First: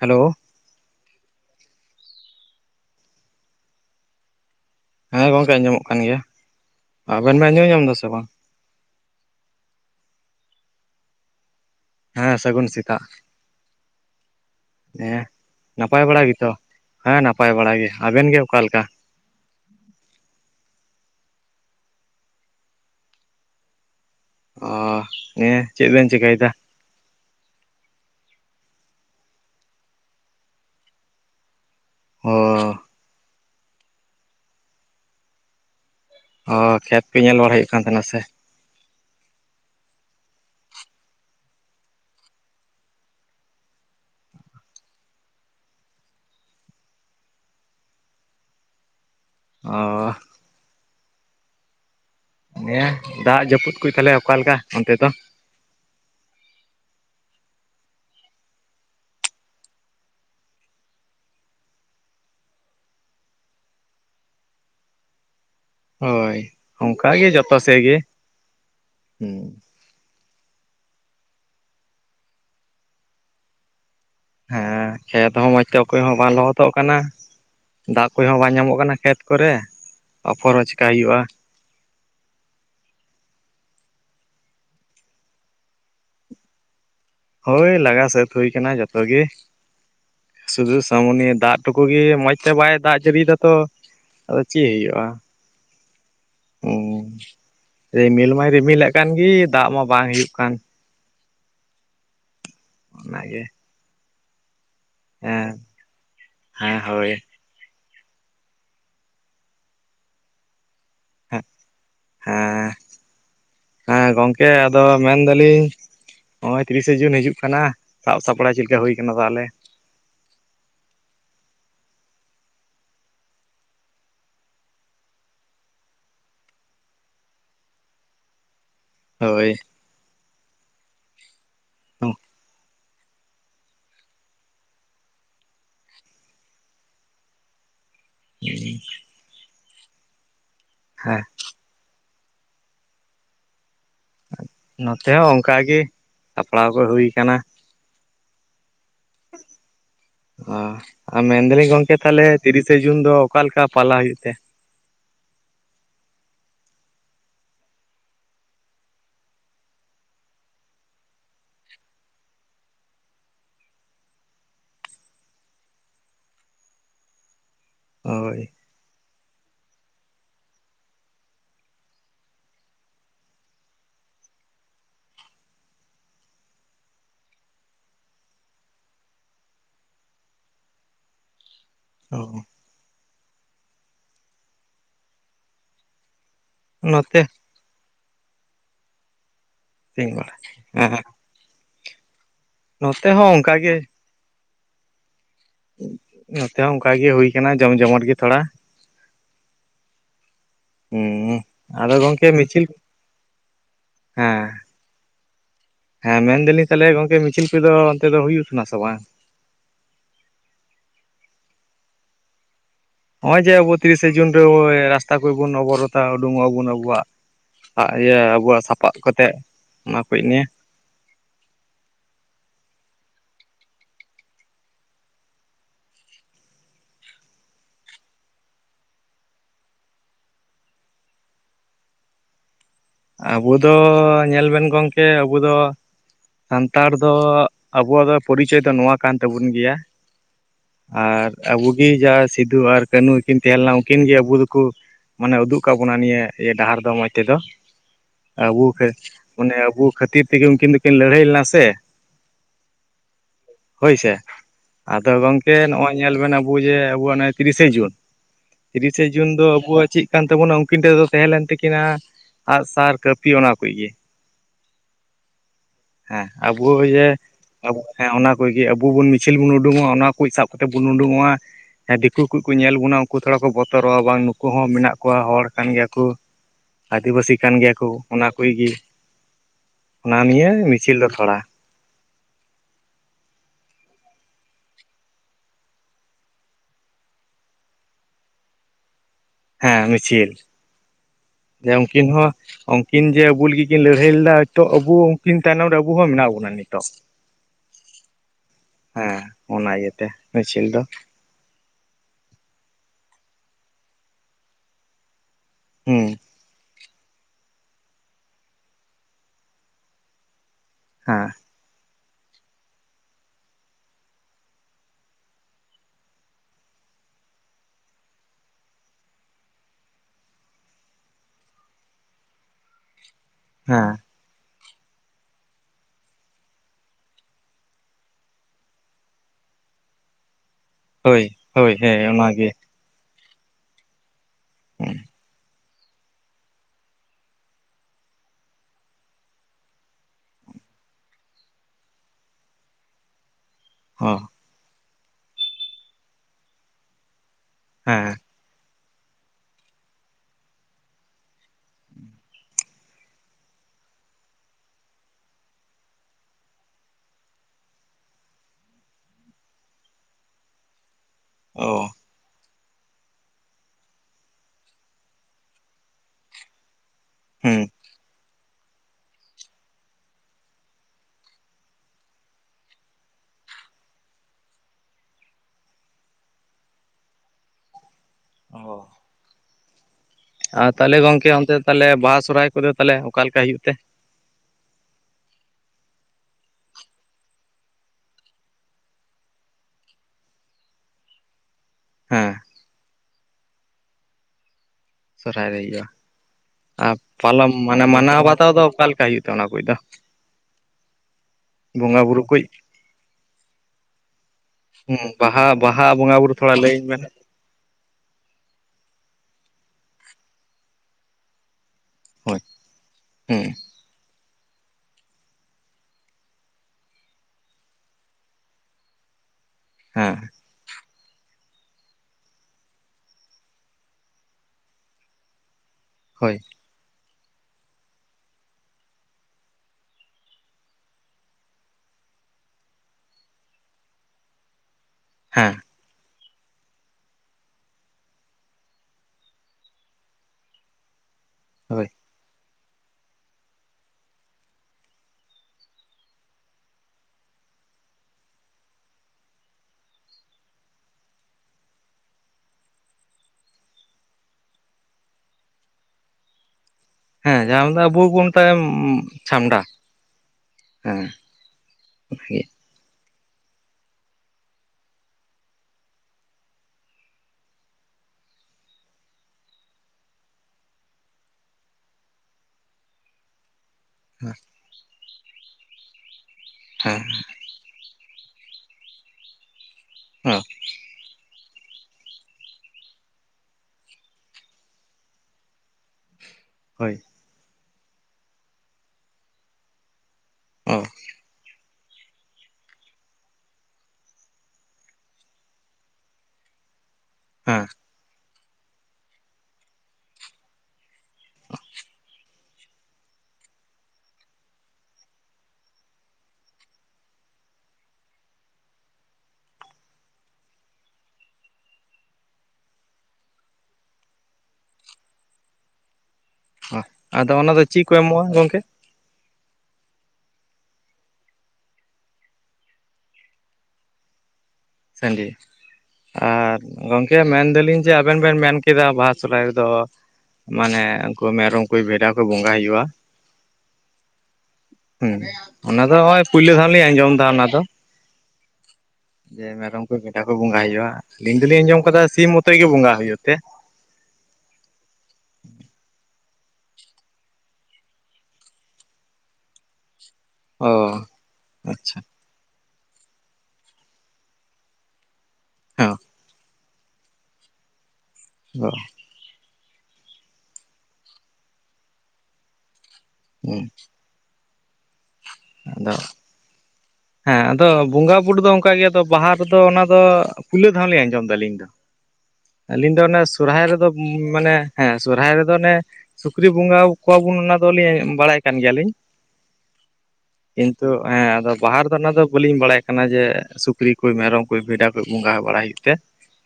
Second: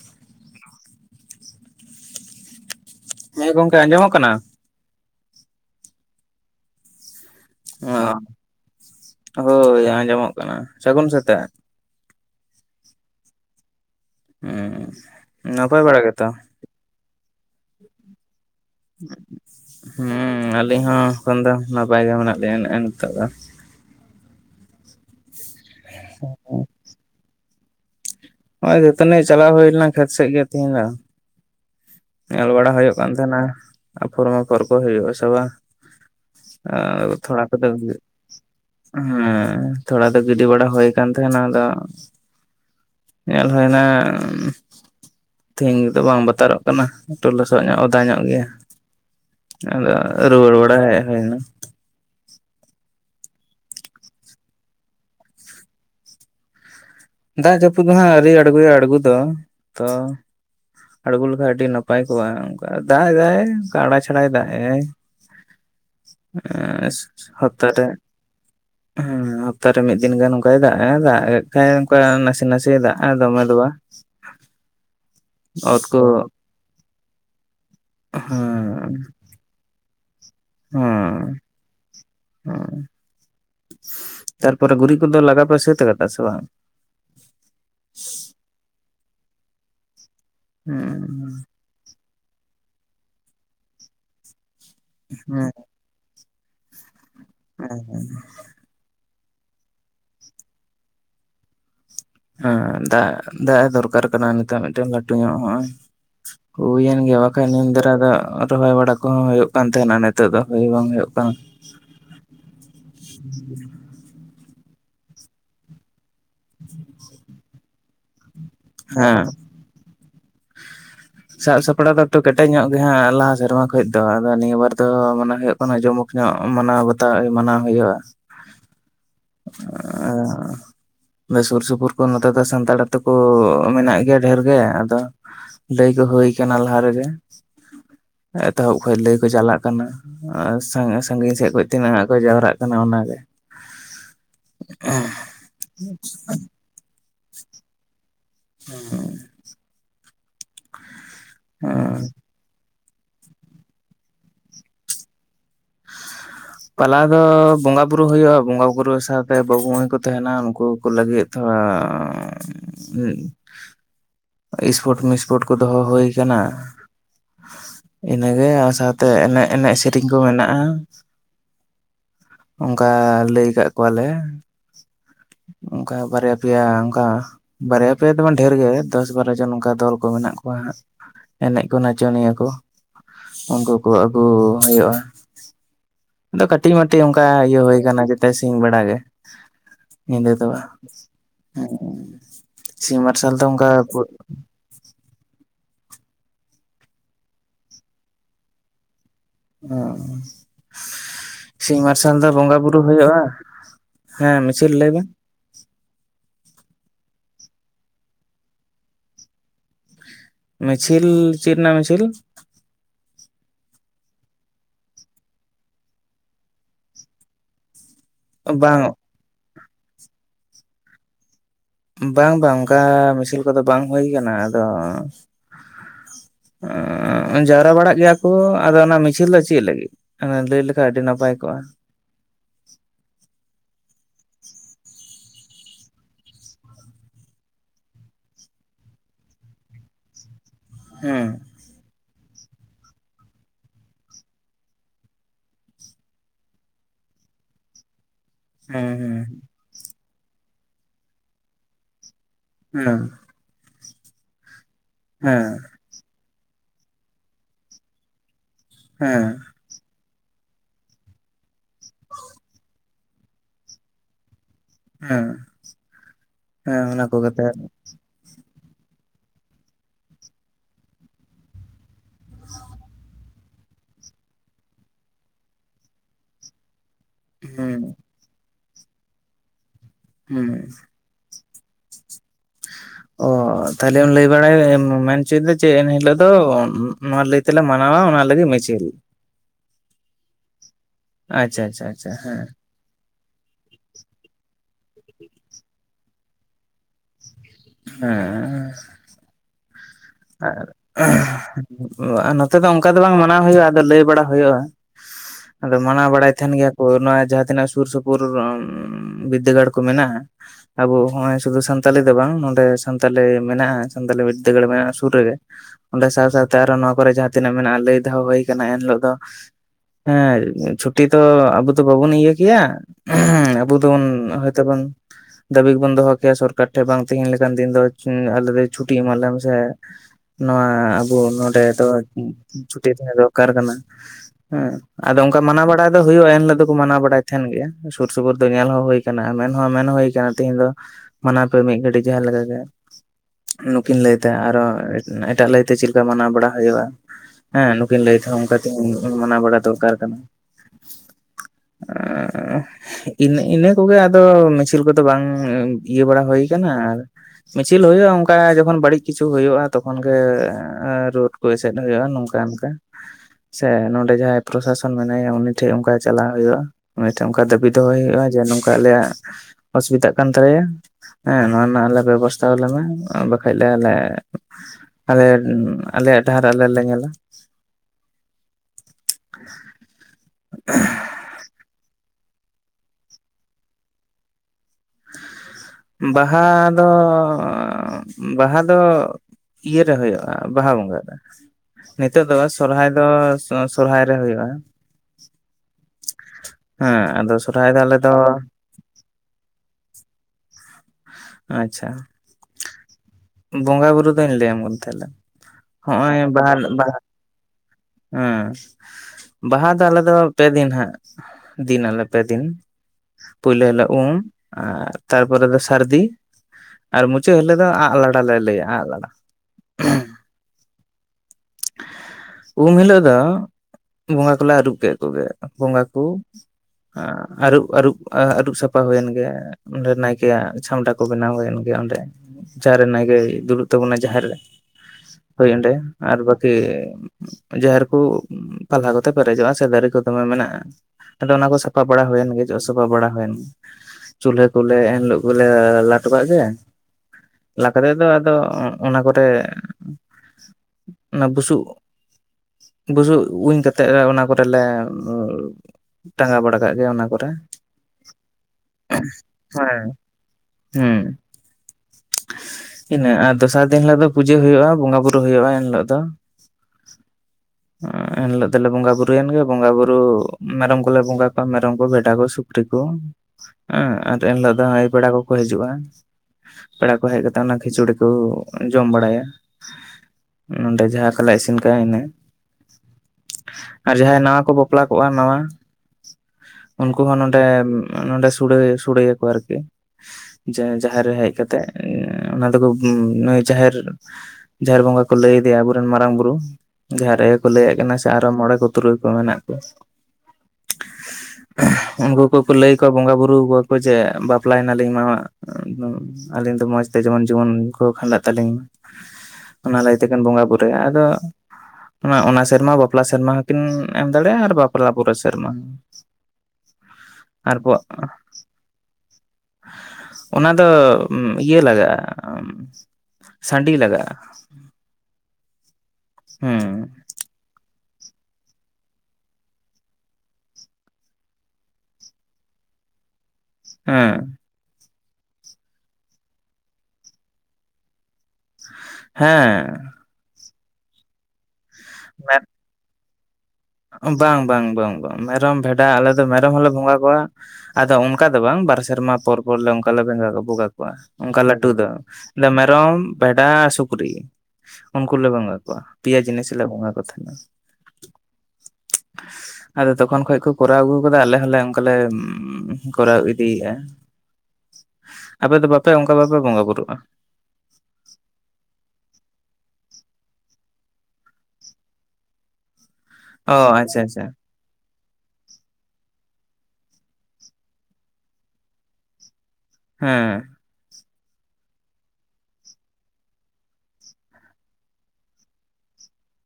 Hello ᱦᱮᱸ ᱜᱚᱢᱠᱮ ᱟᱸᱡᱚᱢᱚᱜ ᱠᱟᱱᱟ ᱦᱮᱸ ᱜᱚᱝᱠᱮ ᱟᱸᱡᱚᱢᱚᱜ ᱠᱟᱱ ᱜᱮᱭᱟ ᱟᱵᱮᱱ ᱵᱮ ᱟᱸᱡᱚᱢ ᱧᱟᱢ ᱮᱫᱟ ᱥᱮ ᱵᱟᱝ ᱦᱳᱭ ᱟᱸᱡᱚᱢᱚᱜ ᱠᱟᱱᱟ ᱥᱟᱹᱜᱩᱱ ᱥᱮᱛᱟᱜ ᱦᱮᱸ ᱥᱟᱹᱜᱩᱱ ᱥᱮᱛᱟᱜ ᱦᱮᱸ ᱱᱟᱯᱟᱭ ᱵᱟᱲᱟ ᱜᱮᱛᱚ ᱦᱮᱸ ᱱᱟᱯᱟᱭ ᱵᱟᱲᱟ ᱜᱮ ᱟᱵᱮᱱ ᱜᱮ ᱚᱠᱟ ᱞᱮᱠᱟ ᱦᱮᱸ ᱟᱹᱞᱤᱧ ᱦᱚᱸ ᱮᱠᱷᱚᱱ ᱫᱚ ᱱᱟᱯᱟᱭ ᱜᱮ ᱢᱮᱱᱟᱜ ᱞᱤᱧᱟᱹ ᱱᱤᱛᱚᱜ ᱫᱚ ᱱᱮᱸ ᱪᱮᱫ ᱵᱮᱱ ᱪᱤᱠᱟᱹᱭᱮᱫᱟ ᱱᱚᱜᱼᱚᱭ ᱫᱟᱛᱟᱱᱤ ᱪᱟᱞᱟᱣ ᱦᱩᱭ ᱞᱮᱱᱟ ᱠᱷᱮᱛ ᱥᱮᱫ ᱜᱮ ᱛᱮᱦᱤᱧ ᱫᱚ ᱚ ᱧᱮᱞ ᱵᱟᱲᱟ ᱦᱩᱭᱩᱜ ᱠᱟᱱ ᱛᱟᱦᱮᱱᱟ ᱟᱯᱷᱚᱨ ᱢᱟᱠᱚᱨ ᱠᱚ ᱦᱩᱭᱩᱜ ᱟᱥᱮ ᱵᱟᱝ ᱚ ᱠᱷᱮᱛ ᱠᱚ ᱧᱮᱞ ᱛᱷᱚᱲᱟ ᱵᱟᱲᱟ ᱠᱚᱫᱚ ᱠᱟᱱ ᱦᱩᱭᱩᱜ ᱛᱟᱦᱮᱱᱟ ᱥᱮ ᱦᱮᱸ ᱛᱷᱚᱲᱟ ᱫᱚ ᱜᱤᱰᱤ ᱵᱟᱲᱟ ᱦᱩᱭ ᱠᱟᱱᱟᱱ ᱛᱟᱦᱮᱱᱟ ᱟᱫᱚ ᱧᱮᱞ ᱦᱩᱭᱮᱱᱟ ᱛᱮᱦᱤᱧ ᱫᱚ ᱵᱟᱝ ᱵᱟᱛᱟᱨᱚᱜ ᱠᱟᱱᱟ ᱛᱚ ᱞᱚᱥᱚᱫ ᱧᱚᱜ ᱚᱫᱟ ᱧᱚᱜ ᱜᱮᱭᱟ ᱚ ᱟᱫᱚ ᱨᱩᱣᱟᱹᱲ ᱵᱟᱲᱟᱭ ᱦᱩᱭ ᱱᱟ ᱦᱮᱸ ᱫᱟᱜ ᱡᱟᱹᱯᱩᱫ ᱠᱚ ᱛᱟᱞᱮ ᱚᱠᱟ ᱞᱮᱠᱟ ᱚᱱᱛᱮ ᱫᱚ ᱫᱟᱜ ᱡᱟᱹᱯᱩᱫ ᱫᱚ ᱦᱟᱸᱜ ᱟᱹᱣᱨᱤ ᱟᱬᱜᱚᱭᱟ ᱟᱬᱜᱚ ᱫᱚ ᱛᱚ ᱟᱬᱜᱚ ᱞᱮᱠᱷᱟᱱ ᱟᱹᱰᱤ ᱱᱟᱯᱟᱭ ᱠᱚᱜᱼᱟ ᱚᱱᱠᱟ ᱫᱟᱜ ᱮᱫᱟᱭ ᱟᱲᱟ ᱪᱷᱟᱲᱟᱭ ᱫᱟᱜ ᱮᱫᱟᱭ ᱦᱳᱭ ᱮ ᱚᱱᱠᱟ ᱜᱮ ᱻ ᱡᱚᱛᱚ ᱥᱚᱛᱮ ᱥᱮᱫ ᱨᱮ ᱜᱮ ᱦᱮᱸ ᱦᱩᱸ ᱱᱚᱛᱮ ᱨᱮ ᱢᱤᱫ ᱫᱤᱱ ᱜᱟᱱ ᱚᱱᱠᱟᱭ ᱫᱟᱜ ᱫᱟᱜ ᱠᱷᱟᱱ ᱚᱱᱠᱟ ᱱᱟᱥᱮ ᱱᱟᱥᱮ ᱫᱟᱜ ᱫᱚᱢᱮ ᱫᱚ ᱵᱟᱝ ᱦᱮᱸ ᱠᱷᱮᱛ ᱦᱚᱸ ᱢᱚᱡᱽᱛᱮ ᱚᱛ ᱠᱚ ᱚᱠᱚᱭ ᱦᱚᱸ ᱵᱟᱝ ᱞᱚᱦᱚᱫᱚᱜ ᱠᱟᱱᱟ ᱫᱟᱜ ᱠᱚ ᱦᱚᱸ ᱵᱟᱝ ᱧᱟᱢᱚᱜ ᱦᱮᱸ ᱠᱟᱱᱟ ᱠᱷᱮᱛ ᱠᱚᱨᱮ ᱚᱯᱷᱚᱨ ᱦᱚᱸ ᱪᱤᱠᱟᱭ ᱦᱩᱭᱩᱜᱼᱟ ᱦᱚᱸ ᱛᱟᱨᱯᱚᱨᱮ ᱜᱩᱨᱤᱡ ᱠᱚᱫᱚ ᱞᱟᱜᱟ ᱯᱮ ᱥᱟᱹᱛ ᱠᱟᱫᱟ ᱥᱮ ᱵᱟᱝ ᱦᱳᱭ ᱞᱟᱜᱟ ᱥᱟᱹᱛ ᱦᱩᱭ ᱠᱟᱱᱟ ᱡᱚᱛᱚ ᱜᱮ ᱥᱩᱫᱩ ᱦᱮᱸ ᱥᱟᱢᱚᱱᱤ ᱫᱟᱜ ᱴᱩᱠᱩᱩᱜ ᱜᱮ ᱢᱚᱸᱡᱽᱛᱮ ᱵᱟᱭ ᱫᱟᱜ ᱡᱟᱹᱲᱤᱭ ᱫᱟ ᱛᱚ ᱟ ᱪᱮᱫ ᱦᱩᱭᱩᱜᱼᱟ ᱦᱮᱸ ᱚ ᱦᱮᱸ ᱨᱤᱢᱤᱞ ᱢᱟᱭ ᱨᱤᱢᱤᱞᱮᱫ ᱠᱟᱱ ᱜᱮ ᱫᱟᱜ ᱢᱟ ᱵᱟᱝ ᱦᱩᱭᱩᱜ ᱠᱟᱱ ᱚᱱᱟᱜᱮ ᱦᱮᱸ ᱫᱟᱜ ᱫᱚᱨᱠᱟᱨ ᱠᱟᱱᱟ ᱱᱤᱛᱚᱜ ᱞᱟᱹᱴᱩ ᱦᱮᱸ ᱧᱚᱜᱼᱟ ᱦᱮᱸ ᱦᱩᱭ ᱮᱱ ᱦᱳᱭ ᱜᱮ ᱵᱟᱝᱠᱷᱱ ᱱᱚᱝᱠᱟᱱ ᱫᱷᱟᱨᱟ ᱨᱚᱦᱚᱭ ᱵᱟᱲᱟ ᱠᱚᱦᱚᱸ ᱦᱩᱭᱩᱜ ᱠᱟᱱ ᱛᱟᱦᱮᱱᱟ ᱱᱤᱛᱚᱜ ᱫᱚ ᱦᱳᱭ ᱵᱟᱝ ᱦᱩᱭᱩᱜ ᱦᱩᱭᱩᱜ ᱠᱟᱱᱟ ᱦᱮᱸ ᱜᱚᱢᱠᱮ ᱟᱫᱚ ᱢᱮᱱᱫᱟᱞᱤᱧ ᱱᱚᱜᱼᱚᱭ ᱛᱤᱨᱤᱥᱮ ᱡᱩᱱ ᱦᱤᱡᱩᱜ ᱠᱟᱱᱟ ᱥᱟᱵ ᱥᱟᱵ ᱠᱚᱲᱟ ᱪᱮᱫ ᱞᱮᱠᱟ ᱦᱩᱭ ᱟᱠᱟᱱᱟ ᱦᱮᱸ ᱛᱟᱦᱞᱮ ᱥᱟᱵ ᱥᱟᱯᱲᱟᱣ ᱫᱚ ᱮᱠᱴᱩ ᱠᱮᱴᱮᱡ ᱧᱚᱜ ᱜᱮᱦᱟᱸᱜ ᱞᱟᱦᱟ ᱥᱮᱨᱢᱟ ᱠᱷᱚᱱ ᱫᱚ ᱟᱫᱚ ᱱᱤᱭᱟᱹᱵᱟᱨ ᱫᱚ ᱢᱮ ᱦᱩᱭᱩᱜ ᱠᱟᱱᱟ ᱡᱚᱢᱚᱠ ᱧᱚᱜ ᱢᱟᱱᱟᱣ ᱵᱟᱛᱟᱣ ᱢᱟᱱᱟᱣ ᱦᱩᱭᱩᱜᱼᱟ᱾ ᱦᱳᱭ ᱥᱩᱨ ᱥᱩᱯᱩᱨ ᱠᱚ ᱱᱚᱛᱮ ᱫᱚ ᱥᱟᱱᱛᱟᱲ ᱛᱮ ᱠᱚ ᱢᱮᱱᱟᱜ ᱜᱮᱭᱟ ᱰᱷᱮᱨ ᱜᱮ ᱟᱫᱚ ᱞᱟᱹᱭ ᱠᱚ ᱦᱩᱭ ᱟᱠᱟᱱᱟ ᱞᱟᱦᱟ ᱨᱮᱜᱮ ᱮᱛᱚᱦᱚᱵ ᱠᱷᱚᱱ ᱞᱟᱹᱭ ᱠᱚ ᱪᱟᱞᱟᱜ ᱠᱟᱱᱟ᱾ ᱦᱮᱸ ᱥᱟᱸᱜᱤᱧ ᱥᱮᱫ ᱠᱷᱚᱱ ᱛᱤᱱᱟᱹᱜ ᱦᱟᱜ ᱠᱚ ᱡᱟᱣᱨᱟᱜ ᱠᱟᱱᱟ ᱚᱱᱟᱜᱮ ᱾ ᱱᱚᱛᱮ ᱦᱚᱸ ᱚᱱᱠᱟᱜᱮ ᱥᱟᱯᱲᱟᱣ ᱠᱚ ᱦᱩᱭ ᱠᱟᱱᱟ᱾ ᱦᱮᱸ ᱚ ᱢᱮᱱ ᱫᱟᱞᱤᱧ ᱜᱚᱢᱠᱮ ᱛᱟᱦᱚᱞᱮ ᱛᱤᱨᱤᱥ ᱡᱩᱱ ᱫᱚ ᱚᱠᱟᱮᱠᱟ ᱯᱟᱞᱟᱣ ᱦᱩᱭᱩᱜ ᱛᱮ? ᱯᱟᱞᱟ ᱫᱚ ᱵᱚᱸᱜᱟ ᱵᱩᱨᱩᱳ ᱦᱩᱭᱩᱜᱼᱟ ᱵᱚᱸᱜᱟ ᱵᱩᱨᱩ ᱥᱟᱶᱛᱮ ᱵᱟᱹᱵᱩ ᱢᱟᱹᱭᱠᱩ ᱛᱟᱦᱮᱱᱟ ᱩᱱᱠᱩ ᱠᱚ ᱞᱟ. ᱜᱤᱛ ᱛᱷᱚ ᱦᱟ ᱥᱯᱳᱨᱴ ᱢᱤᱥᱯᱳᱚᱴ ᱠᱚ ᱫᱚᱦᱚ ᱦᱩᱭ ᱠᱟᱱᱟ᱾ ᱦᱳᱭ ᱤᱱᱟᱹᱜᱮ ᱟᱨ ᱥᱟᱶᱛᱮ ᱮᱱᱮᱡ ᱮᱱᱮᱡ ᱥᱮᱨᱮᱧ ᱠᱚ ᱢᱮᱱᱟᱜᱼᱟ᱾ ᱚᱱᱠᱟ ᱞᱟᱹᱭ ᱠᱟᱜ ᱠᱚᱣᱟᱞᱮ ᱾ ᱚᱱᱠᱟ ᱵᱟᱨᱭᱟ ᱯᱮᱭᱟ ᱚᱱᱠᱟ ᱵᱟᱨᱭᱟ ᱯᱮᱭᱟ ᱫᱚ ᱵᱟᱝ ᱰᱷᱮᱨ ᱜᱮ ᱫᱚᱥ ᱵᱟᱨᱚ ᱡᱚᱱ ᱚᱱᱠᱟ ᱫᱚᱞ ᱠᱚ ᱢᱮᱱᱟᱜ ᱠᱚᱣᱟ᱾ ᱮᱱᱮᱡ ᱠᱚ ᱚ ᱱᱟᱪᱚᱱᱤᱭᱟᱹ ᱠᱚ᱾ ᱩᱱᱠᱩ ᱠᱚ ᱟᱹᱜᱩ ᱦᱩᱭᱩᱜᱼᱟ᱾ ᱠᱟᱹᱴᱤᱡ ᱢᱟᱹᱴᱤᱡ ᱱᱚᱛᱮ ᱚᱱᱠᱟ ᱤᱭᱟᱹ ᱦᱩᱭ ᱠᱟᱱᱟ ᱡᱟᱛᱮ ᱥᱤᱧ ᱵᱮᱲᱟ ᱜᱮ ᱛᱤᱧ ᱧᱤᱫᱟ ᱵᱟᱲᱟᱭ ᱫᱚ ᱵᱟᱝ ᱦᱮᱸ ᱦᱩᱸ᱾ ᱥᱤ ᱱᱚᱛᱮ ᱦᱚᱸ ᱢᱟᱨᱟᱨᱥᱟᱞ ᱫᱚ ᱚᱝᱠᱟ ᱚᱱᱠᱟᱜᱮ ᱱᱚᱛᱮ ᱦᱚᱸ ᱚᱱᱠᱟᱟᱜᱮ ᱦᱩᱭ ᱠᱟᱱᱟ ᱡᱚᱢ ᱡᱚᱢᱚᱴ ᱜᱮ ᱛᱷᱚᱲᱟ ᱾ ᱦᱩᱸ ᱥᱤᱧ ᱟᱫᱚ ᱢᱟᱨᱥᱟᱞ ᱫᱚ ᱜᱚᱝᱠᱮ ᱵᱚᱸᱜᱟ ᱢᱤᱪᱷᱤᱞ ᱵᱩᱨᱩ ᱦᱩᱭᱩᱜᱼᱟ ᱾ ᱦᱮᱸ ᱢᱟᱥᱮ ᱞᱟᱹᱭ ᱵᱤᱱ ᱾ ᱦᱮᱸ ᱢᱮᱱ ᱫᱟᱞᱤᱧ ᱛᱟᱦᱞᱮ ᱜᱚᱢᱠᱮ ᱢᱤᱪᱷᱤᱞ ᱯᱮᱫᱚ ᱚᱱᱛᱮ ᱫᱚ ᱦᱩᱭᱩᱜ ᱥᱟᱱᱟ ᱥᱮ ᱵᱟᱝ᱾ ᱢᱤᱪᱷᱤᱞ ᱪᱮᱫ ᱨᱮᱱᱟᱜ ᱢᱤᱪᱷᱤᱞ? ᱱᱚᱜᱼᱚᱭ ᱡᱮ ᱟᱵᱚ ᱛᱤᱨᱤᱥᱮ ᱡᱩᱱ ᱨᱮ ᱨᱟᱥᱛᱟ ᱠᱚᱵᱚᱱ ᱚᱵᱚᱨᱚᱛᱟ ᱩᱰᱩᱠᱚᱜ ᱟᱵᱚᱱ ᱟᱵᱚᱣᱟᱜ ᱤᱭᱟᱹ ᱟᱵᱚᱣᱟᱜ ᱵᱟᱝ ᱥᱟᱯᱟᱵ ᱠᱟᱛᱮᱜ ᱚᱱᱟ ᱠᱚ ᱱᱤᱭᱮ ᱵᱟᱝ ᱵᱟᱝ ᱚᱱᱠᱟ ᱢᱤᱥᱤᱞ ᱠᱚᱫᱚ ᱵᱟᱝ ᱦᱩᱭ ᱠᱟᱱᱟ ᱟᱫᱚ ᱡᱟᱣᱨᱟ ᱵᱟᱲᱟᱜ ᱜᱮᱭᱟ ᱠᱚ᱾ ᱟᱫᱚ ᱚᱱᱟ ᱢᱤᱪᱷᱤᱞ ᱫᱚ ᱪᱮᱫ ᱞᱟᱹᱜᱤᱫ ᱞᱟᱹᱭ ᱞᱮᱠᱟᱱᱡ ᱟᱹᱰᱤ ᱱᱟᱯᱟᱭ ᱠᱚᱜᱼᱟ? [unintelligible] ᱟᱵᱚ ᱫᱚ ᱧᱮᱞᱵᱱ ᱜᱚᱢᱠᱮ ᱟᱵᱚ ᱫᱚ ᱾ ᱥᱟᱱᱛᱟᱲ ᱫᱚ ᱟᱵᱚᱣᱟᱜ ᱫᱚ ᱯᱚᱨᱤᱪᱚᱭ ᱫᱚ ᱱᱚᱣᱟ ᱠᱟᱱ ᱛᱟᱵᱚᱱ ᱜᱮᱭᱟ᱾ ᱦᱮᱸ ᱟᱨ ᱟᱵᱚᱜᱮ ᱡᱟ ᱥᱤᱫᱷᱩ ᱟᱨ ᱠᱟᱹᱱᱦᱩᱠᱤᱱ ᱛᱟᱦᱮᱸ ᱞᱮᱱᱟ ᱩᱱᱠᱤᱱ ᱜᱮ ᱟᱵᱚ ᱫᱚᱠᱚ ᱾ ᱢᱟᱱᱮ ᱩᱫᱩᱜ ᱟᱠᱟᱟᱜ ᱵᱚᱱᱟ ᱱᱤᱭᱟᱹᱤᱭᱟᱹ ᱰᱟᱦᱟᱨ ᱫᱚ ᱢᱚᱡᱽ ᱛᱮᱫᱚ᱾ ᱟᱵᱚ ᱠᱷᱟ ᱦᱮᱸ ᱦᱮᱸ ᱢᱟᱱᱮ ᱟᱵᱚ ᱠᱷᱟᱹᱛᱤᱨ ᱛᱮᱜᱮ ᱩᱱᱠᱤᱱ ᱫᱚᱠᱤᱱ ᱞᱟᱹᱲᱦᱟᱹᱭ ᱞᱮᱱᱟ ᱥᱮ᱾ ᱦᱩᱸ ᱦᱳᱭ ᱥᱮ ᱟᱫᱚ ᱜᱚᱝᱠᱮ ᱱᱚᱜᱼᱚᱭ ᱧᱮᱞ ᱵᱮᱱ ᱟᱵᱩ ᱡᱮ ᱟᱵᱚᱣᱟ ᱱᱚᱣᱟ ᱛᱤᱨᱤᱥᱮ ᱡᱩᱱ ᱛᱤᱨᱤᱥᱮ ᱦᱮᱸ ᱡᱩᱱ ᱫᱚ ᱟᱵᱚᱣᱟᱜ ᱪᱮᱫ ᱾ ᱠᱟᱱ ᱛᱟᱵᱚᱱᱟ ᱩᱱᱠᱤᱱ ᱴᱷᱮᱫᱚ ᱛᱟᱦᱮᱸ ᱞᱮᱱ ᱛᱟᱹᱠᱤᱱᱟ ᱟᱜᱼᱥᱟᱨ ᱠᱟᱹᱯᱤ ᱚᱱᱟ ᱠᱚ ᱜᱮ ᱦᱮᱸ ᱾ ᱦᱮᱸ ᱟᱵᱚ ᱦᱮᱸ ᱚᱱᱟ ᱡᱮ ᱠᱚ ᱠᱟᱛᱷᱟ ᱦᱮᱸ ᱚᱱᱟ ᱟᱵᱚ ᱵᱚᱱ ᱢᱤᱪᱷᱤᱞ ᱵᱚᱱ ᱩᱰᱩᱠᱚᱜᱼᱟ ᱚᱱᱟ ᱠᱚ ᱥᱟᱵ ᱠᱟᱛᱮ ᱵᱚᱱ ᱩᱰᱩᱜᱼᱟ ᱫᱤᱠᱩ ᱠᱚ ᱠᱚ ᱧᱮᱞ ᱵᱚᱱᱟᱠᱩ᱾ ᱛᱷᱚᱲᱟ ᱠᱚ ᱵᱚᱛᱚᱨᱚᱜᱼᱟ ᱵᱟᱝ ᱱᱩᱠᱩ ᱦᱚᱸ ᱢᱮᱱᱟᱜ ᱠᱚᱣᱟ ᱦᱚᱲ ᱠᱟᱱ ᱜᱮᱭᱟ ᱠᱚ ᱟᱹᱫᱤᱵᱟᱹᱥᱤ ᱠᱟᱱ ᱜᱮᱭᱟ ᱦᱮᱸ ᱠᱚ ᱚᱱᱩᱴᱟ ᱠᱚᱜ ᱜᱮ ᱚᱱᱟ ᱦᱮᱸ ᱱᱤᱭᱟᱹᱮ ᱢᱤᱪᱷᱤᱞ ᱫᱚ ᱛᱷᱚᱲᱟ ᱾ [unintelligible] ᱚ ᱛᱟᱦᱚᱞᱮᱢ ᱞᱟᱹᱭ ᱵᱟᱲᱟᱭᱟ ᱢᱮᱱ ᱦᱚᱪᱚᱭᱮᱫᱟ ᱡᱮ ᱮᱱᱮ ᱦᱤᱞᱚᱹᱜ ᱫᱚ ᱱᱚᱣᱟ ᱞᱟᱹᱭ ᱛᱮᱞᱮ ᱢᱟᱱᱟᱣᱟ ᱾ ᱚᱱᱟ ᱞᱟ. ᱜᱤᱛ ᱢᱤᱪᱤᱞ ᱦᱮᱸ ᱢᱤᱪᱤᱞ ᱟᱪᱪᱷᱟ ᱡᱮ ᱟᱪᱪᱷᱟ ᱩᱱᱠᱤᱱ ᱟᱪᱪᱷᱟ ᱦᱚᱸ ᱦᱮᱸ ᱩᱱᱠᱤᱱ ᱡᱮ ᱟᱵᱚ ᱞᱟᱹᱜᱤᱫ ᱠᱤᱱ ᱞᱟᱹᱲᱦᱟᱹᱭ ᱞᱮᱱᱟ ᱟᱵᱚ ᱩᱱᱠᱤᱱ ᱛᱟᱭᱱᱚᱢ ᱨᱮ ᱟᱵᱚ ᱦᱚᱸ ᱢᱮᱱᱟᱜ ᱵᱚᱱᱟ ᱱᱮᱛᱚᱜ᱾ ᱦᱮᱸ ᱚᱱᱟᱜ [unintelligible] ᱟᱨ ᱱᱚᱛᱮ ᱫᱚ ᱚᱱᱠᱟ ᱫᱚ ᱵᱟᱝ ᱢᱟᱱᱟᱣ ᱦᱩᱭᱩᱜᱼᱟ ᱟᱫᱚ ᱞᱟᱹᱭ ᱵᱟᱲᱟ ᱦᱩᱭᱩᱜᱼᱟ ᱟᱫᱚ ᱦᱩᱸ ᱢᱟᱱᱟᱣ ᱵᱟᱲᱟᱭ ᱛᱟᱦᱮᱱ ᱜᱮᱭᱟ ᱾ ᱱᱚᱣᱟ ᱡᱟᱦᱟᱸᱛᱤᱤᱱᱟᱹᱜ ᱥᱩᱨ ᱥᱩᱯᱩᱨ ᱵᱤᱫᱽᱫᱟᱹᱜᱟᱲ ᱠᱚ ᱢᱮᱱᱟᱜᱼᱟ ᱟᱵᱚ ᱦᱮᱸ ᱱᱚᱜ ᱚ ᱥᱩᱫᱩ ᱥᱟᱱᱛᱤ ᱫᱚ ᱵᱟᱝ ᱱᱚᱸᱰᱮ ᱥᱟᱱᱛᱟᱞᱤ ᱢᱮᱱᱟᱜᱼᱟ ᱥᱟᱱᱛᱟᱞᱤ ᱵᱫᱟᱹᱜᱟᱲ ᱢᱮᱱᱟᱜᱼᱟ ᱥᱩᱨ ᱨᱮᱜᱮ ᱚᱸᱰᱮ ᱥᱟᱶ ᱥᱟᱶᱶᱛᱮ ᱟᱨ ᱱᱚᱣᱟ ᱠᱚᱨᱮᱜ ᱡᱟᱦᱟᱸ ᱛᱤᱱᱟᱹᱜ ᱢᱮᱱᱟᱜᱼᱟ ᱞᱟᱹᱭ ᱫᱚᱦᱚ ᱦᱩᱭ ᱠᱟᱱᱟ ᱮᱱᱦᱤᱞᱳᱜ ᱫᱚ ᱦᱮᱸ ᱪᱷᱩᱴᱤ ᱫᱚ ᱟᱵᱚ ᱫᱚ ᱵᱟᱵᱚᱱ ᱤᱭᱟᱹ ᱠᱮᱭᱟ ᱟᱵᱚ ᱦᱮᱸ ᱫᱚᱵᱚᱱ ᱫᱚ ᱵᱟᱝ ᱫᱟᱹᱵᱤ ᱜᱮᱵᱚᱱ ᱫᱚᱦᱚ ᱠᱮᱭᱟ ᱥᱚᱨᱠᱟᱨ ᱴᱷᱮᱱ ᱵᱟᱝ ᱛᱮᱦᱧ ᱞᱮᱠᱟᱱ ᱫᱤᱱ ᱫᱚ ᱟᱞᱮ ᱫᱚ ᱪᱷᱩᱴᱤ ᱮᱢᱢᱟᱟᱞᱮᱢ ᱥᱮ ᱱᱚᱣᱟ ᱟᱵᱚ ᱦᱳᱭ ᱱᱚᱰᱮ ᱦᱳᱭ ᱫᱚ ᱦᱮᱸ ᱚᱱᱟᱜᱮ ᱪᱷᱩᱴᱤ ᱫᱚ ᱫᱚᱨᱠᱟᱨ ᱠᱟᱱᱟ ᱦᱮᱸ ᱟᱫᱚ ᱚᱱᱠᱟ ᱢᱟᱱᱟᱣ ᱵᱟᱲᱟᱭ ᱫᱚ ᱦᱩᱭᱩᱜᱼᱟ ᱮᱱᱦᱤᱞᱳᱜ ᱫᱚᱠᱚ ᱢᱟᱱᱟᱣ ᱵᱟᱲᱟᱭ ᱛᱟᱦᱮᱱ ᱜᱮᱭᱟ ᱥᱩᱨ ᱥᱩᱯᱩᱨ ᱫᱚ ᱧᱮᱞ ᱦᱚᱸ ᱦᱩᱭ ᱟᱠᱟᱱᱟ ᱢᱮᱱᱦ ᱢᱮᱱ ᱦᱩᱭᱭᱟ ᱛᱮᱤᱦᱤᱧ ᱫᱚ ᱢᱟᱱᱟᱣ ᱯᱮ ᱢᱤᱫ ᱜᱷᱟᱹᱲᱤᱡ ᱡᱟᱦᱟᱸ ᱞᱮ ᱞᱮᱠᱟ ᱜᱮ ᱱᱩᱠᱤᱱ ᱚ ᱞᱟᱹᱭᱛᱮ ᱟᱨᱚ ᱮᱴᱟᱜ ᱞᱟᱹᱭᱛᱮ ᱪᱮᱫ ᱞᱮᱠᱟ ᱢᱟᱱᱟᱣ ᱵᱟᱲᱟ ᱦᱩᱭᱩᱜᱼᱟ ᱦᱮᱸ ᱱᱩᱠᱤᱱ ᱞᱟᱹᱭ ᱛᱟᱦᱮᱸ ᱚᱱᱠᱟ ᱛ ᱢᱟᱱᱟᱣ ᱵᱟᱲᱟ ᱫᱚᱨᱠᱟᱨ ᱠᱟᱱᱟ ᱤᱱᱟᱹ ᱠᱚᱜᱮ ᱟᱫᱚ ᱢᱤᱪᱷᱤᱞ ᱠᱚᱫᱚ ᱵᱟᱝ ᱤᱭᱟᱹ ᱵᱟᱲᱟ ᱦᱩᱭᱩ ᱟᱠᱟᱱᱟᱟᱱᱟ ᱟᱨ ᱢᱤᱪᱷᱤᱞ ᱦᱩᱭᱩᱜᱼᱟ ᱚᱱᱠᱟ ᱡᱚᱠᱷᱚᱱ ᱵᱟᱹᱲᱤᱡ ᱠᱤᱪᱷᱩ ᱦᱩᱭᱩᱜᱼᱟ ᱛᱚᱠᱷᱚᱱ ᱜᱮ ᱨᱳᱰ ᱠᱚ ᱮᱥᱮᱫ ᱚ ᱦᱩᱭᱩᱜᱼᱟ ᱱᱚᱝᱠᱟ ᱚᱱᱠᱟ ᱥᱮ ᱱᱚᱸᱰᱮ ᱡᱟᱦᱟᱸᱭ ᱯᱨᱚᱥᱟᱥᱚᱱ ᱢᱮᱱᱟᱭᱟ ᱩᱱᱤ ᱴᱷᱮᱡ ᱚᱱᱠᱟ ᱪᱟᱞᱟᱣ ᱦᱩᱭᱩᱜᱼᱟ ᱢᱤᱫᱴᱮᱱ ᱚᱱᱠᱟ ᱦᱩᱸ ᱫᱟᱹᱵᱤ ᱫᱚᱦᱚᱭ ᱦᱩᱭᱩᱜᱼᱟ ᱡᱮ ᱱᱚᱝᱠᱟ ᱟᱞᱮᱭᱟᱜ ᱚᱥᱩᱵᱤᱫᱷᱟᱜ ᱠᱟᱱ ᱛᱟᱞᱮᱭᱟ ᱦᱮᱸ ᱱᱚᱣᱟ ᱨᱮᱱᱟᱜ ᱟᱞᱮ ᱵᱮᱵᱚᱥᱛᱷᱟ ᱟᱞᱮ ᱢᱮᱮ ᱵᱟᱠᱷᱷᱟᱡ ᱞᱮ ᱟᱞᱮ ᱟᱞᱮ ᱟᱞᱮᱭᱟᱜ ᱰᱟᱦᱟᱨ ᱟᱞᱮ ᱞᱮ ᱧᱮᱞᱟ ᱚ ᱟᱨ ᱛᱟᱦᱚᱞᱮ ᱜᱚᱝᱠᱮ ᱚᱱᱛᱮ ᱛᱟᱦᱚᱞᱮ ᱵᱟᱦᱟ ᱥᱚᱨᱦᱟᱭ ᱠᱚᱫᱚ ᱛᱟᱞᱦᱮ ᱚᱠᱟᱞᱮᱠᱟ ᱦᱩᱭᱩᱜ ᱛᱮ ᱵᱟᱦᱟ ᱫᱚ ᱵᱟᱦᱟ ᱫᱚ ᱤᱭᱟᱹᱨᱮ ᱦᱩᱭᱩᱜᱼᱟ ᱵᱟᱦᱟ ᱵᱚᱸᱜᱟ ᱨᱮ ᱱᱤᱛᱚᱜ ᱦᱮᱸ ᱫᱚ ᱥᱚᱨᱦᱟᱭ ᱫᱚ ᱥᱚᱨᱦᱟᱭ ᱨᱮ ᱦᱩᱭᱩᱜᱼᱟ ᱥᱚᱨᱦᱟᱭ ᱨᱮ ᱦᱩᱭᱩᱜᱼᱟ ᱟᱨ ᱦᱮᱸ ᱟᱫᱚ ᱯᱟᱞᱚᱢ ᱥᱚᱨᱦᱟᱭ ᱫᱚ ᱢᱟᱱᱮ ᱟᱞᱮ ᱢᱟᱱᱟᱣ ᱵᱟᱛᱟᱣ ᱫᱚ ᱚᱠᱟᱮ ᱞᱮᱠᱟ ᱦᱩᱭᱩᱜ ᱚᱱᱟ ᱠᱚᱫᱚ ᱵᱚᱸᱜᱟᱼᱵᱩᱨᱩ ᱠᱚ ᱵᱚᱸᱜᱟᱼᱵᱩᱨᱩ ᱫᱚᱧ ᱞᱟᱹᱭᱟᱢ ᱠᱟᱱ ᱦᱩᱸ ᱛᱟᱦᱮᱱᱟ ᱵᱟᱦᱟ ᱵᱟᱦᱟ ᱵᱚᱸᱜᱟ ᱱᱚᱜᱼᱚᱸᱚᱭ ᱵᱩᱨᱩ ᱵᱟᱦᱟ ᱛᱷᱚᱲᱟ ᱞᱟᱹᱭᱟᱹᱧ ᱵᱟᱦᱟ ᱵᱮᱱ ᱦᱮᱸ ᱵᱟᱦᱟ ᱫᱚ ᱟᱞᱮ ᱫᱚ ᱯᱮ ᱫᱤᱱ ᱦᱟᱸᱜ ᱫᱤᱱ ᱟᱞᱮ ᱯᱮ ᱦᱳᱭ ᱫᱤᱱ ᱦᱩᱸ ᱯᱳᱭᱞᱳ ᱦᱤᱞᱳ ᱩᱢ ᱟᱨ ᱛᱟᱨᱯᱚᱨᱮ ᱫᱚ ᱥᱟᱹᱨᱫᱤ ᱟᱨ ᱢᱩᱪᱟᱹᱫ ᱦᱤᱞᱳᱜ ᱫᱚ ᱟᱜ ᱞᱟᱲ ᱞᱮ ᱞᱟᱹᱭᱟ ᱟᱸᱜ ᱞᱟᱲᱟ ᱦᱮᱸ ᱩᱢ ᱦᱤᱞᱳᱜ ᱫᱚ ᱵᱚᱸᱜᱟ ᱠᱚᱞᱮ ᱟᱹᱨᱩᱵ ᱠᱮᱫ ᱠᱚᱜᱮ ᱵᱚᱸᱜᱟ ᱠᱚ ᱦᱳᱭ ᱟᱨ ᱟᱹᱨᱩᱵ ᱟᱹᱨᱩᱵ ᱟᱹᱨᱩᱵ ᱥᱟᱯᱷᱟ ᱦᱩᱭᱮᱱ ᱜᱮ ᱚᱸᱰᱮ ᱱᱟᱭᱠᱮᱭᱟᱜ ᱪᱷᱟᱢᱰᱟ ᱠᱚ ᱵᱮᱱᱟᱣ ᱦᱩᱭᱮᱱ ᱜᱮ ᱚᱸᱰᱮ ᱡᱨᱮ ᱱᱟᱭ ᱜᱮᱮᱭ ᱫᱩᱲᱩᱵ ᱛᱟᱵᱚᱱᱟ ᱡᱟᱦᱮᱨ ᱨᱮ ᱦᱳᱭ ᱦᱮᱸ ᱚᱸᱰᱮ ᱟᱨ ᱵᱟᱠᱤ ᱡᱟᱦᱮᱨ ᱠᱚ ᱯᱟᱞᱦᱟ ᱠᱚᱛᱮ ᱯᱮᱨᱮᱡᱚᱜᱼᱟ ᱥᱮ ᱫᱟᱨᱮ ᱠᱚ ᱫᱚᱢᱮ ᱢᱮᱱᱟᱜᱼᱟ ᱟᱮ ᱚᱱᱟ ᱠᱚ ᱥᱟᱯᱷᱟ ᱦᱳᱭ ᱵᱟᱲᱟ ᱦᱩᱭᱮᱱ ᱜᱮ ᱡ ᱥᱟᱯᱷᱟ ᱵᱟᱲᱟ ᱦᱩᱭᱮᱱ ᱪᱩᱞᱦᱟᱹ ᱠᱚᱞᱮ ᱮᱱᱦᱤᱞᱳᱜ ᱜᱮᱞᱮ ᱞᱟᱴᱟᱜ ᱜᱮ ᱞᱟ ᱛᱮᱫᱚ ᱟᱫᱚ ᱚᱱᱟ ᱠᱚᱨᱮ ᱚᱱᱟ ᱵᱩᱥᱩᱵ ᱵᱩᱡᱩᱜ ᱩᱧ ᱠᱟᱛᱮ ᱚᱱᱟ ᱠᱚᱨᱮᱞᱮ ᱴᱟᱸᱜᱟᱟᱣ ᱵᱟᱲᱟ ᱠᱟᱜ ᱜᱮ ᱚᱱᱟ ᱠᱚᱨᱮ ᱦᱮᱸ ᱡᱟᱦᱟᱸ ᱢᱮᱱᱟᱭ ᱟᱵᱚ ᱠᱚ ᱢᱮᱛᱟᱜ ᱪᱷᱟᱢᱰᱟ ᱦᱮᱸ ᱵᱷᱮ ᱛᱱᱟᱹᱜ ᱟᱨ ᱫᱚᱥᱟᱨ ᱫᱤᱱ ᱦᱤᱞᱳᱜ ᱫᱚ ᱯᱩᱡᱟᱹ ᱦᱩᱭᱩᱜᱼᱟ ᱵᱚᱸᱜᱟ ᱵᱩᱨᱩ ᱦᱩᱭᱩᱜᱼᱟ ᱮᱱ ᱦᱤᱞᱳᱜ ᱫᱚ ᱮᱱᱤᱞᱳᱜ ᱫᱚᱞᱮ ᱵᱚᱸᱜᱟ ᱵᱩᱨᱩᱭᱮᱱ ᱜᱮᱮ ᱵᱚᱸᱜᱟ ᱵᱩᱨᱩ ᱢᱮᱨᱚᱢ ᱠᱚᱞᱮ ᱵᱚᱸᱜᱟ ᱠᱚᱣᱟ ᱢᱮᱨᱚᱢ ᱠᱚ ᱵᱷᱮᱰᱟ ᱠᱚ ᱥᱩᱠᱨᱤ ᱠᱚ ᱠᱚ ᱦᱸ ᱟᱨ ᱮᱱ ᱦᱤᱞᱳᱜ ᱫᱚ ᱱᱚᱜᱭ ᱯᱮᱲᱟ ᱠᱚᱠᱚ ᱦᱤᱡᱩᱜᱼᱟ ᱯᱮᱲᱟ ᱦᱮᱸ ᱠᱚ ᱦᱮᱡ ᱠᱟᱛᱮᱜ ᱚᱱᱟ ᱠᱷᱤᱪᱩᱲᱤ ᱡᱚᱢ ᱵᱟᱲᱟᱭᱟ ᱚ ᱱᱚᱰᱮ ᱡᱟᱦᱟᱸ ᱠᱚᱞ ᱤᱥᱤᱱ ᱪᱤᱱᱠ ᱤᱱᱟᱹ ᱟᱨ ᱡᱟᱦᱟᱸᱭ ᱱᱟᱣᱟ ᱠᱚ ᱵᱟᱯᱞᱟ ᱠᱚᱜᱼᱟ ᱱᱟᱣᱟ ᱦᱳᱭ ᱩᱱᱠᱩ ᱦᱚᱸ ᱱᱚᱰᱮ ᱥᱲᱮᱭᱟᱠᱚ ᱟᱨᱠᱤ ᱡᱮ ᱚ ᱡᱟᱦᱟᱸᱟᱸ ᱨᱮ ᱦ ᱚᱱᱟ ᱫᱚᱠᱚ ᱡᱟᱦᱮᱨ ᱡᱟᱦᱮᱨ ᱵᱚᱸᱜᱟ ᱠᱚ ᱞᱟᱹᱭ ᱟᱫᱮᱭᱟ ᱟᱵᱚᱨᱮᱱ ᱢᱟᱨᱟᱝ ᱵᱩᱨᱩ ᱡᱟᱦᱟᱸ ᱨᱮᱜᱮ ᱠᱚ ᱦᱮᱸ ᱞᱟᱹᱭᱫ ᱠᱟᱱᱟ ᱥᱮ ᱟᱨᱚ ᱢᱚᱬᱮ ᱠᱚ ᱛᱩᱨᱩᱭ ᱠᱚ ᱢᱮᱱᱟᱜ ᱠᱚ ᱩᱱᱠᱩ ᱠᱚᱠᱚ ᱞᱟᱹᱭ ᱟᱠᱠᱚᱣᱟ ᱵᱚᱸᱜᱟ ᱵᱩᱨᱩ ᱟᱠ ᱠᱚᱣᱟ ᱠᱚ ᱡᱮ ᱵᱟᱯᱞᱟᱭᱮᱱᱟᱞᱤᱧ ᱢᱟ ᱟᱹᱞᱤᱧ ᱫᱚ ᱢᱚᱡᱽ ᱛᱮ ᱡᱮᱢᱚᱱ ᱡᱩᱢᱚᱱ ᱠᱚ ᱠᱷᱟᱸᱰᱟᱜ ᱛᱟᱹᱟᱞᱞᱤᱧ ᱢᱟ ᱚᱱᱟ ᱞᱟᱹᱭ ᱛᱮᱠᱟᱱ ᱵᱚᱸᱜᱟ ᱵᱩᱨᱩᱭᱟ ᱟᱫᱚ ᱚᱱᱟ ᱥᱮᱨᱢᱟ ᱵᱟᱯᱞᱟ ᱥᱮᱨᱢᱟ ᱦᱚᱸᱠᱤᱱ ᱮᱢ ᱫᱟᱲᱮᱭᱟᱜᱼᱟ ᱟᱨ ᱵᱟᱯᱞᱟ ᱵᱟᱹ ᱥᱮᱨᱢᱟ ᱦ ᱟᱫᱚ ᱚᱱᱟ ᱟᱨ ᱫᱚ ᱪᱮᱫ ᱠᱚ ᱮᱢᱚᱜᱼᱟ ᱜᱚᱢᱠᱮ ᱚᱱᱟ ᱫᱚ ᱤᱭᱟᱹ ᱞᱟᱜᱟᱜᱼᱟ ᱥᱟᱺᱰᱤ ᱞᱟᱜᱟᱜᱼᱟ ᱥᱟᱺᱜ ᱟᱨ ᱦᱩᱸ ᱜᱚᱝᱠᱮ ᱢᱮᱱᱫᱟᱞᱤᱧ ᱡᱮ ᱟᱵᱮᱱ ᱵᱮᱱ ᱢᱮᱱ ᱠᱮᱫᱟ ᱵᱟᱦᱟ ᱥᱚᱦᱦᱟᱭ ᱨᱮᱫᱚ ᱢᱟᱱᱮ ᱩᱱᱠᱩ ᱢᱮᱨᱚᱢ ᱠᱚ ᱵᱷᱮᱰᱟ ᱠᱚ ᱵᱚᱸᱜᱟᱟᱭ ᱦᱩᱭᱩᱜᱼᱟ ᱦᱮᱸ ᱦᱮᱸ ᱚᱱᱟ ᱫᱚ ᱱᱚᱜᱼᱚᱭ ᱯᱳᱭᱞᱳ ᱫᱷᱟᱣ ᱞᱤᱧ ᱟᱸᱡᱚᱢ ᱮᱫᱟ ᱚᱱᱟ ᱫᱚ ᱡᱮ ᱢᱮᱨᱚᱢ ᱦᱮᱸ ᱠᱚ ᱜᱮᱰᱟ ᱠᱚ ᱵᱚᱸᱜᱟ ᱦᱩᱭᱩᱜᱼᱟ ᱟᱞᱤᱧ ᱫᱚᱞᱤᱧ ᱟᱸᱡᱚᱢ ᱟᱠᱟᱫᱟ ᱥᱤᱢ ᱢᱚᱛᱚᱡ ᱜᱮ ᱵᱚᱸᱜᱟ ᱦᱩᱭᱩᱜ ᱛᱮ ᱵᱟᱝ ᱵᱟᱝ ᱵᱟᱝ ᱵᱟᱝ ᱢᱮᱨᱚᱢ ᱵᱷᱮᱰᱟ ᱟᱞᱮ ᱫᱚ ᱢᱮᱨᱚᱢ ᱦᱚᱸᱞᱮ ᱵᱚᱸᱜᱟ ᱠᱚᱣᱟ ᱟᱫᱚ ᱚᱱᱠᱟ ᱫᱚ ᱵᱟᱝ ᱟᱨ ᱥᱮᱨᱢᱟ ᱯᱚᱨᱚᱨ ᱞᱮ ᱚᱱᱠᱟ ᱞᱮ ᱵᱮᱸᱜᱟ ᱟᱹᱵᱩ ᱚ ᱠᱟᱠᱚᱣᱟ ᱚᱱᱠᱟ ᱞᱟᱹᱴᱩ ᱫᱚ ᱟᱪᱪᱷᱟ ᱢᱮᱨᱚᱢ ᱵᱷᱰᱟ ᱥᱩᱠᱨᱤ ᱩᱱᱠᱩ ᱞᱮᱮ ᱵᱚᱸᱜᱟ ᱠᱚᱣᱟ ᱦᱮᱸ ᱯᱮᱭᱟ ᱡᱤᱱᱤᱥ ᱪ ᱵᱚᱸᱜᱟ ᱠᱚ ᱛᱟᱦᱮᱱᱟ ᱚ ᱟᱫᱚ ᱛᱚᱠᱷᱚᱱ ᱠᱷᱚᱡ ᱠᱚ ᱠᱚᱨᱟᱣ ᱟᱹᱜᱩᱠᱟᱫᱟ ᱟᱞᱮ ᱦᱚᱸᱞᱮ ᱚᱱᱠᱟᱞᱮ ᱠᱚᱨᱟᱣ ᱦᱩᱸ ᱤᱫᱤᱭᱮᱫᱼᱟ ᱟᱯᱮ ᱫᱚ ᱵᱟᱯᱮ ᱟᱫᱚ ᱚᱝᱠᱟ ᱵᱟᱯᱮ ᱵᱚᱸᱜᱟ ᱵᱩᱨᱩ ᱦᱮᱸ ᱟᱫᱚ ᱵᱚᱸᱜᱟ ᱵᱩᱨᱩ ᱫᱚ ᱚᱱᱠᱟ ᱜᱮ ᱟᱫᱚ ᱵᱟᱦᱟ ᱟ ᱫᱚ ᱚᱱᱟ ᱫᱚ ᱯᱷᱩᱞᱟᱹ ᱫᱷᱟᱣ ᱞᱤᱧ ᱟᱸᱡᱚᱢ ᱮᱫᱟ ᱟᱹᱞᱤᱧ ᱫᱚ ᱟᱹᱞᱤᱧ ᱫᱚ ᱚᱱᱮ ᱚ ᱥᱚᱨᱦᱟᱭ ᱨᱮᱫᱚ ᱟᱪᱪᱷᱟ ᱟᱪᱪᱷᱟ ᱢᱟᱱᱮ ᱦᱮᱸ ᱥᱚᱨᱦᱟᱭ ᱨᱮᱫᱚ ᱚᱱᱮ ᱥᱩᱠᱨᱤ ᱵᱚᱸᱜᱟ ᱠᱚᱣᱟᱵᱚᱱ ᱚᱱᱟ ᱫᱚᱞᱤᱧ ᱵᱟᱲᱟᱭ ᱠᱟᱱ ᱜᱮᱭᱟᱞᱤᱧ ᱦᱮᱸ ᱠᱤᱱᱛᱩ ᱦᱮᱸ ᱟᱫᱚ ᱵᱟᱦᱟ ᱫᱚ ᱚᱱᱟ ᱫᱚ ᱵᱟᱹᱞᱤᱧ ᱵᱟᱲᱟᱭ ᱠᱟᱱᱟ ᱡᱮ ᱥᱩᱠᱨᱤ ᱠᱚ ᱢᱮᱨᱚᱢ ᱠᱚ ᱵᱷᱮᱰᱟ ᱠᱚ ᱵᱚᱸᱜᱟ ᱵᱟᱲᱟᱟᱭ ᱦᱩᱭᱩᱜ ᱛᱮ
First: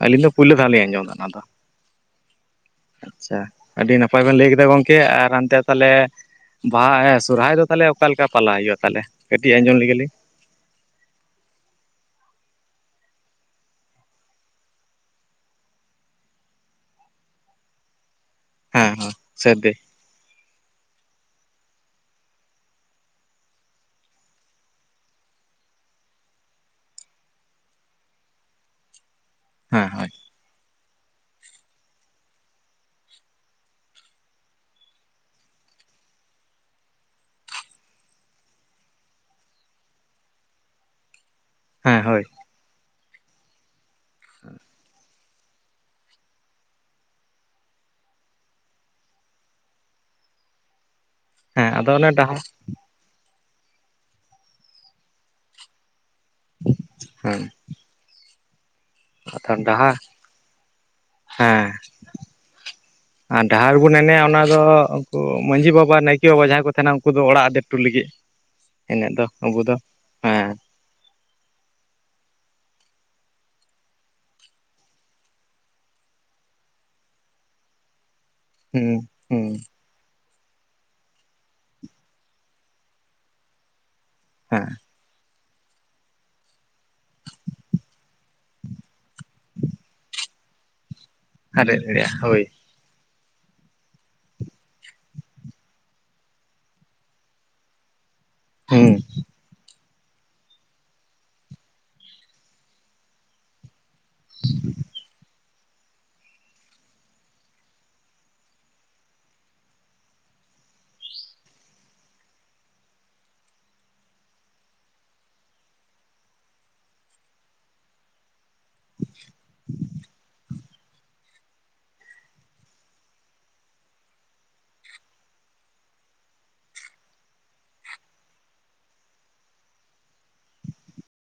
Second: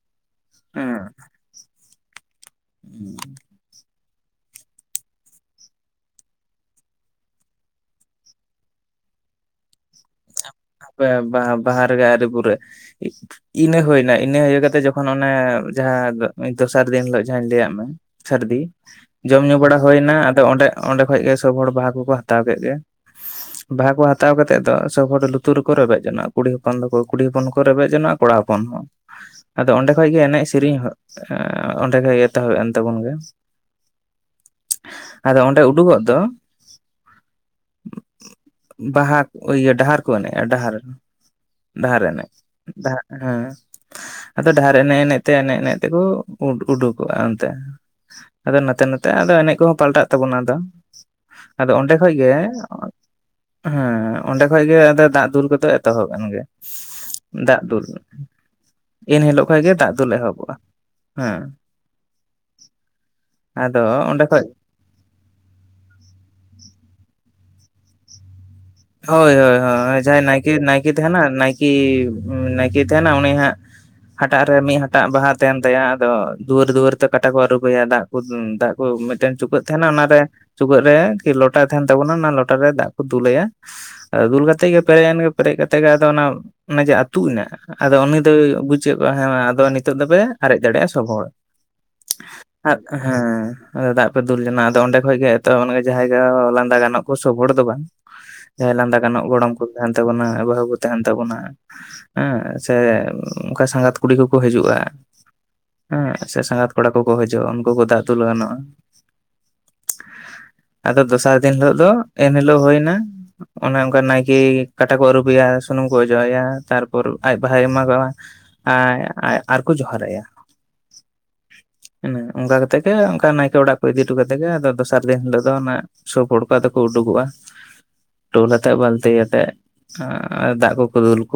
ᱟᱹᱞᱤᱧ ᱫᱚ ᱯᱳᱭᱞᱳ ᱫᱷᱟᱣ ᱞᱤᱧ ᱟᱸᱡᱚᱢ ᱮᱫᱟ ᱦᱮᱸ ᱚᱱᱟᱫᱚ ᱟᱪᱪᱷᱟ ᱟᱹᱰᱤ ᱱᱟᱯᱟᱭ ᱵᱮᱱ ᱞᱟᱹᱭ ᱠᱮᱫᱟ ᱜᱚᱝᱠᱮ ᱟᱨ ᱦᱟᱱᱛᱮ ᱛᱟᱦᱞᱮ ᱵᱟᱦᱟ ᱥᱚᱨᱦᱟᱭ ᱫᱚ ᱛᱟᱦᱚᱞᱮ ᱚᱠᱟᱮ ᱞᱮᱠᱟ ᱯᱟᱞᱟᱣ ᱦᱩᱭᱩᱜᱼᱟ ᱛᱟᱦᱚᱞᱮ ᱠᱟᱹᱴᱤᱡ ᱟᱸᱡᱚᱢ ᱞᱮᱜᱮ ᱵᱟᱦᱟ ᱨᱮᱜᱮ ᱟᱨᱨᱤ ᱵᱩᱨᱮ ᱤᱱᱟᱹ ᱦᱩᱭᱱᱟ ᱤᱱᱟᱹ ᱦᱩᱭ ᱠᱟᱛᱮ ᱡᱚᱠᱷᱚᱱ ᱚᱱᱮ ᱡᱟᱦᱟᱸ ᱫᱚᱥᱟᱨ ᱫᱤᱱ ᱦᱤᱞᱳᱜ ᱡᱟᱦᱟᱸᱧ ᱞᱟᱹᱫ ᱢᱮ ᱥᱟᱹᱨᱫᱤ ᱦᱮᱸ ᱦᱮᱸ ᱡᱚᱢ ᱧᱩ ᱥᱟᱹᱨᱫᱤ ᱵᱟᱲᱟ ᱦᱩᱭᱱᱟ ᱟᱫᱚ ᱚᱸᱰᱮ ᱚᱸᱰᱮ ᱠᱷᱚᱱᱚᱡ ᱜᱮ ᱥᱵ ᱦᱚᱲ ᱵᱟᱦᱟ ᱠᱚᱠᱚ ᱦᱟᱛᱟᱣ ᱠᱮᱫ ᱜᱮ ᱵᱟᱦᱟ ᱠᱚ ᱦᱟᱛᱟᱣ ᱠᱟᱛᱮᱮᱫ ᱫᱚ ᱥᱚᱵᱵ ᱦᱚᱲ ᱞᱩᱛᱩᱨ ᱟ ᱟᱹᱛᱩ ᱨᱮᱠᱚ ᱨᱮᱵᱮᱡ ᱡᱚᱚᱜᱼᱟ ᱠᱩᱲᱤ ᱦᱚᱯᱚᱱ ᱫᱚᱠᱚ ᱠᱩᱲᱤ ᱦᱚᱯᱚᱱ ᱠᱚ ᱨᱮᱵᱮᱡ ᱡᱚᱚᱜᱼᱟ ᱠᱚᱲᱟ ᱦᱚᱯᱚᱱ ᱦᱚᱸ ᱟᱫᱚ ᱦᱮᱸ ᱚᱸᱰᱮ ᱠᱷᱚᱡ ᱦᱳᱭ ᱜᱮ ᱮᱱᱮᱡ ᱥᱮᱨᱮᱧ ᱚᱸᱰᱮᱜ ᱮᱛᱚᱦᱚᱵ ᱮᱱ ᱛᱟᱵᱚᱱ ᱜᱮ ᱟᱫᱚ ᱚᱸᱰᱮ ᱩᱰᱩᱠᱚᱜ ᱫᱚ ᱵᱟᱦᱟ ᱤᱭᱟᱹ ᱰᱟᱦᱟᱨ ᱮᱱᱮᱡᱼᱟ ᱰᱟᱦᱟᱨ ᱦᱮᱸ ᱰᱟᱦᱟᱨ ᱦᱳᱭ ᱮᱱᱮᱡ ᱦᱮᱸ ᱟᱫᱚ ᱰᱟᱦᱟᱨ ᱮᱱᱮᱡ ᱮᱱᱮᱡ ᱛᱮ ᱮᱱᱮᱡ ᱮᱱᱮᱡ ᱛᱮᱠᱚ ᱩᱰᱩᱠᱚᱜᱼᱟ ᱚᱱᱛᱮ ᱟᱫᱚ ᱱᱚᱛᱮ ᱱᱚᱛᱮ ᱟᱫᱚ ᱮᱱᱮᱡ ᱠᱚᱦᱚᱸ ᱯᱟᱞᱴᱟᱜ ᱛᱟᱵᱚᱱᱟ ᱟᱫᱚ ᱦᱮᱸ ᱟᱫᱚ ᱚᱸᱰᱮ ᱚᱱᱮ ᱠᱷᱚᱡ ᱜᱮ ᱰᱟᱦᱟᱨ ᱦᱮᱸ ᱚᱸᱰᱮ ᱠᱷᱚᱡ ᱜᱮ ᱫᱟᱜ ᱫᱩᱞ ᱠᱚᱫᱚ ᱮᱛᱚᱦᱚᱵ ᱜᱮ ᱦᱮᱸ ᱫᱟᱜ ᱫᱩᱞ ᱮᱱ ᱦᱤᱞᱳᱜ ᱟᱨ ᱠᱷ ᱜᱮ ᱫᱟᱜ ᱰᱟᱦᱟᱨ ᱫᱚ ᱮᱦᱚᱵᱚᱜᱼᱟ ᱦᱮᱸ ᱟᱨ ᱰᱟᱦᱟᱨ ᱟᱫᱚ ᱵᱚᱱ ᱮᱱᱮᱡᱼᱟ ᱚᱸᱰᱮ ᱚᱱᱟ ᱠᱷᱚᱡ ᱫᱚ ᱢᱟᱺᱡᱷᱤ ᱵᱟᱵᱟ ᱱᱟᱭᱠᱮ ᱵᱟᱵᱟ ᱡᱟᱦᱟᱸᱭ ᱠᱚ ᱠᱚ ᱛᱟᱦᱮᱱᱟ ᱩᱱᱠᱩ ᱫᱚ ᱚᱲᱟᱜ ᱰᱴᱩ ᱞᱟᱹᱜᱤᱫ ᱮᱱᱮᱡ ᱫᱚ ᱦᱳᱭ ᱦᱳᱭ ᱟᱵᱚ ᱫᱚ ᱦᱳᱭ ᱡᱟᱦᱟᱸᱭ ᱦᱮᱸ ᱱᱟᱭᱠᱮ ᱱᱟᱭᱠᱮ ᱛᱟᱦᱮᱱᱟ ᱱᱟᱭᱠᱤ ᱴᱤᱠᱤ ᱛᱟᱦᱮᱱᱟ ᱩᱱᱤ ᱦᱟᱸᱜ ᱦᱟᱴᱟᱜ ᱨᱮ ᱢᱤᱫ ᱦᱟᱴᱟᱜ ᱵᱟᱦᱟ ᱛᱟᱦᱮᱱ ᱛᱟᱭᱟ ᱟᱫᱚ ᱫᱩᱣᱟᱹᱨ ᱫᱩᱣᱟᱹᱨ ᱛᱮ ᱠᱟᱴᱟ ᱠᱚ ᱟᱹᱨᱩᱵᱮᱭᱟ ᱫᱟᱜ ᱫᱟᱜ ᱠᱚ ᱦᱩᱸ ᱢᱤᱫᱴᱮᱱ ᱦᱩᱸ ᱪᱩᱠᱟᱹᱜ ᱛᱟᱦᱮᱱᱟ ᱚᱱᱟᱨᱮ ᱪᱩᱜᱟᱹᱜ ᱨᱮ ᱠᱤ ᱞᱚᱴᱟ ᱛᱟᱦᱮᱱ ᱛᱟᱵᱚᱱᱟ ᱚᱱᱟ ᱞᱚᱴᱟ ᱨᱮ ᱫᱟᱜ ᱠᱚ ᱫ ᱩᱞᱟᱹᱭᱟ ᱫᱩᱞᱠᱟᱛ ᱦᱮᱸ ᱜᱮ ᱯᱮᱭ ᱜᱮ ᱯᱮᱨᱮᱡ ᱠᱟᱛᱮ ᱜᱮ ᱟᱫᱚ ᱚᱱᱟ ᱚᱱᱮ ᱡᱮ ᱟᱹᱛᱩᱜ ᱦᱮ ᱟᱫᱚ ᱩᱱᱤ ᱫᱚᱭ ᱵᱩᱡᱮᱫ ᱠᱚᱣᱣᱟ ᱦᱮᱸ ᱟᱫᱚ ᱱᱤᱛᱚᱜ ᱫᱚᱯᱮ ᱟᱨᱮᱡ ᱫᱟᱲᱮᱭᱟᱜᱼᱟ ᱥᱚᱵᱚᱦᱚᱲ ᱟᱨᱨᱮ ᱨᱭᱟ ᱦᱳᱭ ᱟᱨ ᱦᱮᱸ ᱟ ᱫᱟᱜ ᱯᱮ ᱫᱩᱞ ᱡᱚᱱᱟ ᱟᱫᱚ ᱚᱸᱰᱮ ᱠᱷᱚᱡ ᱜᱮ ᱮᱚ ᱡᱟᱦᱟᱸ ᱞᱟᱸᱫᱟ ᱜᱟᱱᱚᱜ ᱠᱚ ᱥᱚᱵ ᱦᱚᱲ ᱫᱚ ᱵᱟᱝ ᱡᱟᱦᱟᱸᱭ ᱦᱩᱸ ᱞᱟᱸᱫᱟ ᱜᱟᱱᱚᱜ ᱜᱚᱲᱚᱢ ᱠᱚ ᱛᱟᱦᱮᱱ ᱛᱟᱵᱚᱱᱟ ᱵᱟᱦᱩ ᱠᱩ ᱛᱟᱦᱮᱱ ᱛᱟᱵᱚᱱᱟ ᱦᱮᱸ ᱥᱮ ᱚᱱᱠᱟ ᱥᱟᱸᱜᱟᱛ ᱠᱚ ᱠᱩᱲᱤ ᱠᱚᱠᱚ ᱦᱤᱡᱩᱜᱼᱟ ᱦᱮᱸ ᱥᱮ ᱥᱟᱸᱜᱟᱛ ᱠᱚᱲᱟ ᱠᱚᱠᱚ ᱦᱤᱡᱩᱜᱼᱟ ᱩᱱᱠᱩ ᱠᱚ ᱫᱟᱜ ᱫᱩᱞ ᱜᱟᱹᱱᱚᱜᱼᱟ ᱟᱫᱚ ᱫᱚᱥᱟᱨ ᱫᱤᱱ ᱦᱤᱞᱳᱜ ᱫᱚ ᱮᱱᱦᱤᱞᱳᱜ ᱦᱩᱭᱱᱟ ᱚᱱᱮ ᱚᱱᱠᱟ ᱱᱟᱭᱠᱮ ᱠᱟᱴᱟ ᱠᱚ ᱟᱹᱨᱩᱵᱮᱭᱟ ᱥᱩᱱᱩᱢ ᱠᱚ ᱚᱡᱚᱜ ᱟᱭᱟ ᱛᱟᱨᱯᱚᱨ ᱟᱡ ᱵᱟᱦᱟᱭ ᱮᱢᱟᱜᱟᱜᱼᱟ ᱮ ᱟᱨᱠᱚ ᱡᱚᱦᱟᱨ ᱟᱭᱟ ᱦ ᱚᱱᱠᱟ ᱠᱟᱛᱮᱜ ᱜᱮ ᱚᱱᱠᱟ ᱱᱟᱭᱠᱮ ᱚᱲᱟᱜ ᱠᱚ ᱤᱫᱤ ᱦᱚᱴᱚ ᱠᱟᱛᱮᱜ ᱜᱮ ᱟᱫᱚ ᱫᱚᱥᱟᱨ ᱫᱤᱱ ᱦᱤᱞᱳᱜ ᱫᱚ ᱚᱱᱟ ᱥᱩᱵ ᱦᱚᱲ ᱠᱚ ᱟᱫᱚ ᱩᱰᱩᱠᱚᱜᱼᱟ ᱴᱩᱞ ᱟᱛᱮ ᱵᱟᱹᱞᱛᱤ ᱟᱛᱮ ᱫᱟᱜ ᱠᱚᱠᱚ ᱫᱩᱞ ᱠᱚ